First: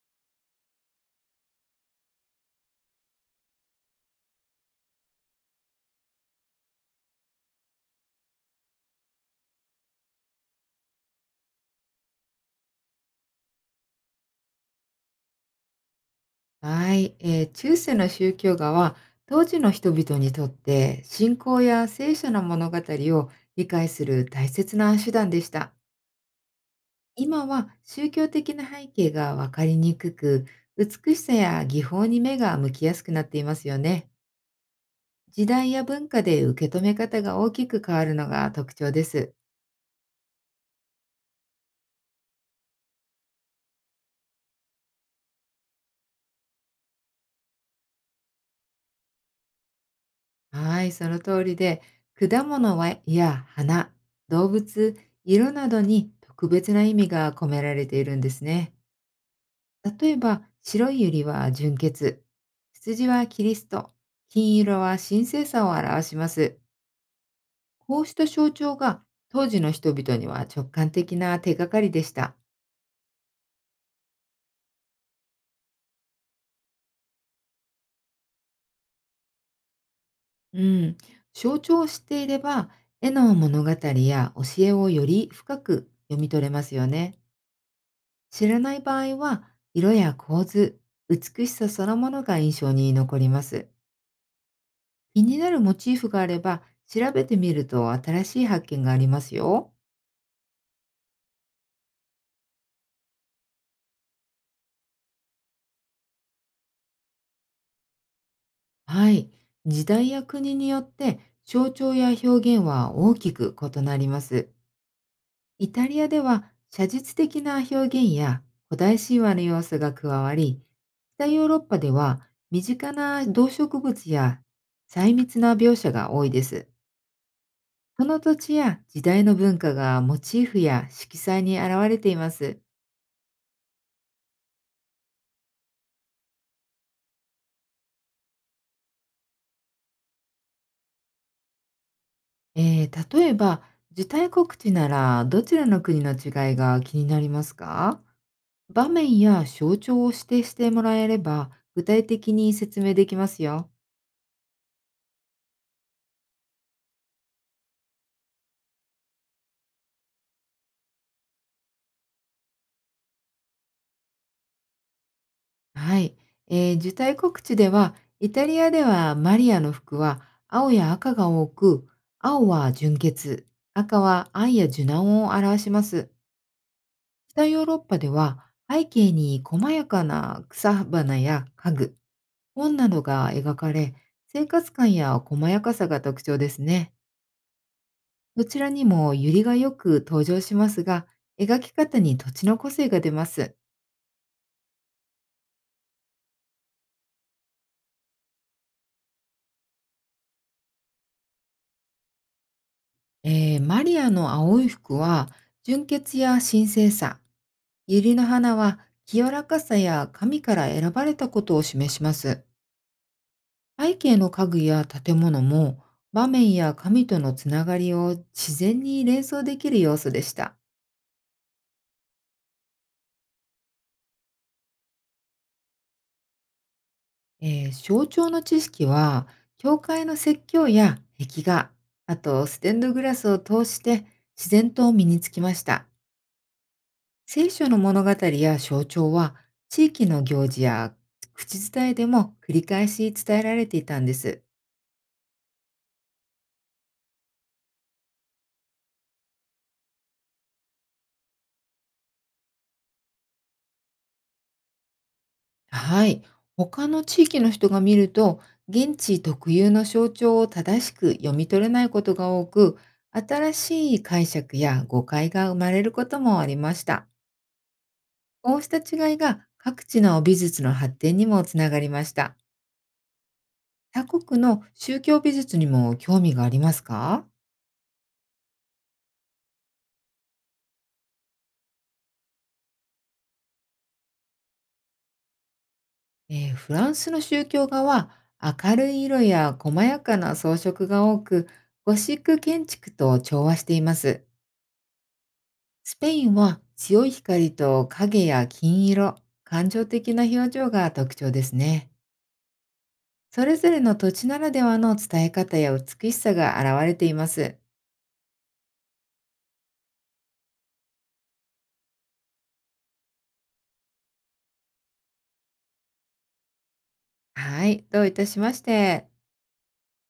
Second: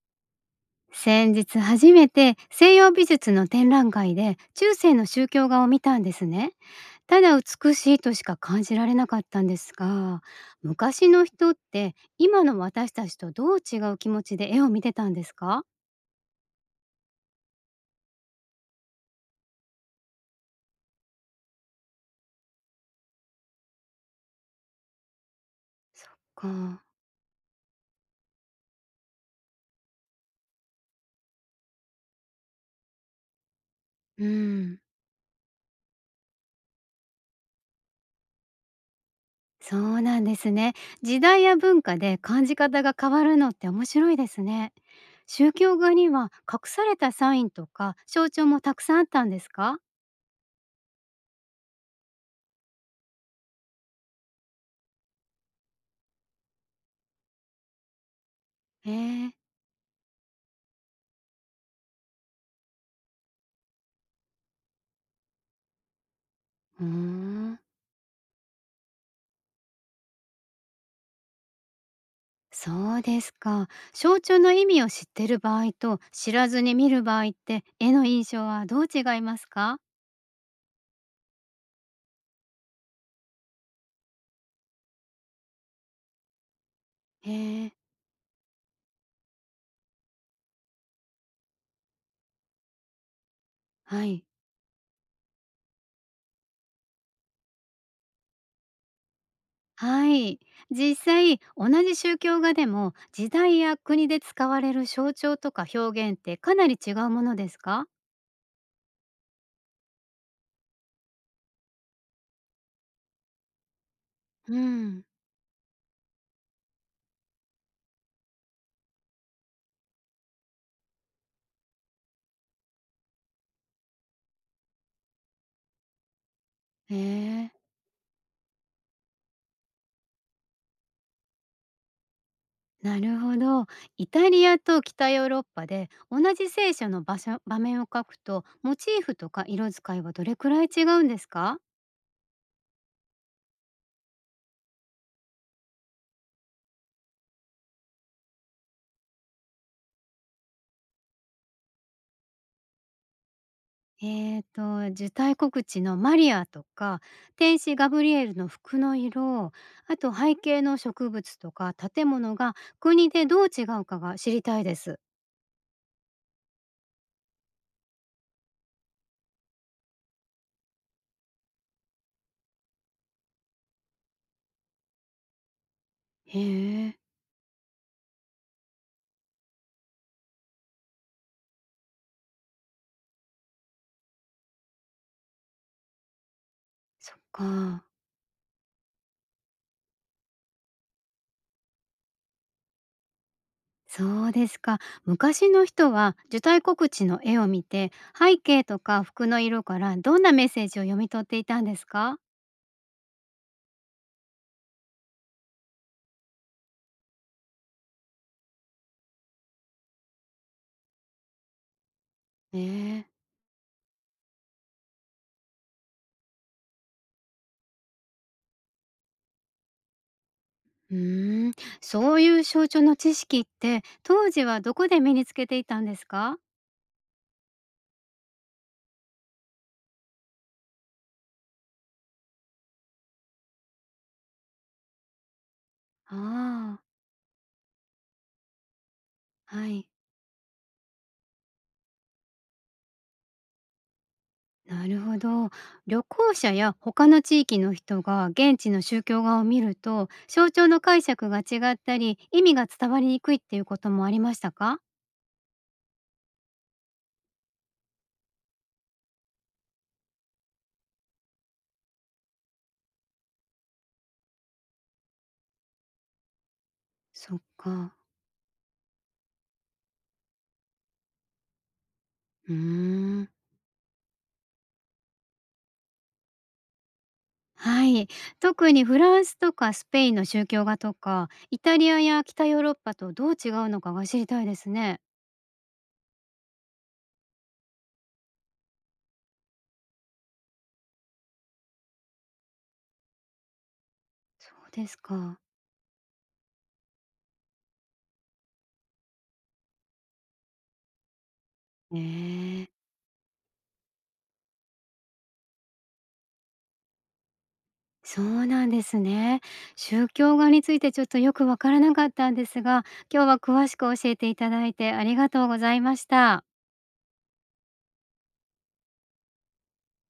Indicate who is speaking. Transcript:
Speaker 1: 先日初めて西洋美術の展覧会で中世の宗教画を見たんですね。ただ美しいとしか感じられなかったんですが、昔の人って今の私たちとどう違う気持ちで絵を見てたんですか？
Speaker 2: はい、中世の宗教画は当時の人々にとって信仰や聖書の物語を理解する大切な手段でした。
Speaker 1: そっか。
Speaker 2: 今は宗教的な背景が分かりにくく、美しさや技法に目が向きやすくなっていますよね。
Speaker 1: うん。
Speaker 2: 時代や文化で受け止め方が大きく変わるのが特徴です。
Speaker 1: そうなんですね。時代や文化で感じ方が変わるのって面白いですね。宗教画には隠されたサインとか象徴もたくさんあったんですか？
Speaker 2: はい、その通りで、果物はや花、動物、色などに特別な意味が込められているんですね。
Speaker 1: ええー。
Speaker 2: 例えば、白いユリは純血、羊はキリスト、金色は神聖さを表します。
Speaker 1: うーん。
Speaker 2: こうした象徴が当時の人々には直感的な手がかりでした。
Speaker 1: そうですか。象徴の意味を知ってる場合と知らずに見る場合って絵の印象はどう違いますか？
Speaker 2: うん、象徴を知っていれば、絵の物語や教えをより深く読み取れますよね。
Speaker 1: へえ、
Speaker 2: 知らない場合は、色や構図、美しさそのものが印象に残ります。
Speaker 1: はい。
Speaker 2: 気になるモチーフがあれば、調べてみると新しい発見がありますよ。
Speaker 1: はい。実際、同じ宗教画でも時代や国で使われる象徴とか表現ってかなり違うものですか？
Speaker 2: はい。時代や国によって象徴や表現は大きく異なります。
Speaker 1: うん。
Speaker 2: イタリアでは写実的な表現や古代神話の要素が加わり、北ヨーロッパでは身近な動植物や細密な描写が多いです。
Speaker 1: へえ、
Speaker 2: その土地や時代の文化がモチーフや色彩に現れています。
Speaker 1: なるほど。イタリアと北ヨーロッパで同じ聖書の場所場面を描くとモチーフとか色使いはどれくらい違うんですか？
Speaker 2: 例えば、受胎告知ならどちらの国の違いが気になりますか？場面や象徴を指定してもらえれば、具体的に説明できますよ。
Speaker 1: 受胎告知のマリアとか、天使ガブリエルの服の色、あと背景の植物とか建物が国でどう違うかが知りたいです。
Speaker 2: はい。受胎告知では、イタリアではマリアの服は青や赤が多く、青は純血、赤は愛や受難を表します。
Speaker 1: へえ。
Speaker 2: 北ヨーロッパでは、背景に細やかな草花や家具、本などが描かれ、生活感や細やかさが特徴ですね。
Speaker 1: そっか。
Speaker 2: どちらにも百合がよく登場しますが、描き方に土地の個性が出ます。
Speaker 1: そうですか。昔の人は受胎告知の絵を見て、背景とか服の色からどんなメッセージを読み取っていたんですか？
Speaker 2: マリアの青い服は純潔や神聖さ、百合の花は清らかさや神から選ばれたことを示します。
Speaker 1: えー、
Speaker 2: 背景の家具や建物も場面や神とのつながりを自然に連想できる要素でした。
Speaker 1: うーん、そういう象徴の知識って当時はどこで身につけていたんですか？
Speaker 2: 象徴の知識は、教会の説教や壁画、あとステンドグラスを通して自然と身につきました。
Speaker 1: ああ
Speaker 2: 聖書の物語や象徴は、
Speaker 1: ー、は
Speaker 2: 地
Speaker 1: い。
Speaker 2: 域の行事や口伝えでも繰り返し伝えられていたんです。
Speaker 1: なるほど。旅行者や他の地域の人が現地の宗教画を見ると、象徴の解釈が違ったり、意味が伝わりにくいっていうこともありましたか？
Speaker 2: はい。他の地域の人が見ると、現地特有の象徴を正しく読み取れないことが多く、新しい解釈や誤解が生まれることもありました。
Speaker 1: そっか。
Speaker 2: こうした違いが各地の美術の発展にもつながりました。
Speaker 1: うーん。
Speaker 2: 他国の宗教美術にも興味がありますか？
Speaker 1: はい。特にフランスとかスペインの宗教画とか、イタリアや北ヨーロッパとどう違うのかが知りたいですね。
Speaker 2: フランスの宗教画は明るい色や細やかな装飾が多く、ゴシック建築と調和しています。
Speaker 1: そうですか。
Speaker 2: スペインは強い光と影や金色、感情的な表情が特徴ですね。
Speaker 1: ねえ。
Speaker 2: それぞれの土地ならではの伝え方や美しさが現れています。
Speaker 1: そうなんですね。宗教画についてちょっとよくわからなかったんですが、今日は詳しく教えていただいてありがとうございました。
Speaker 2: はい、どういたしまして。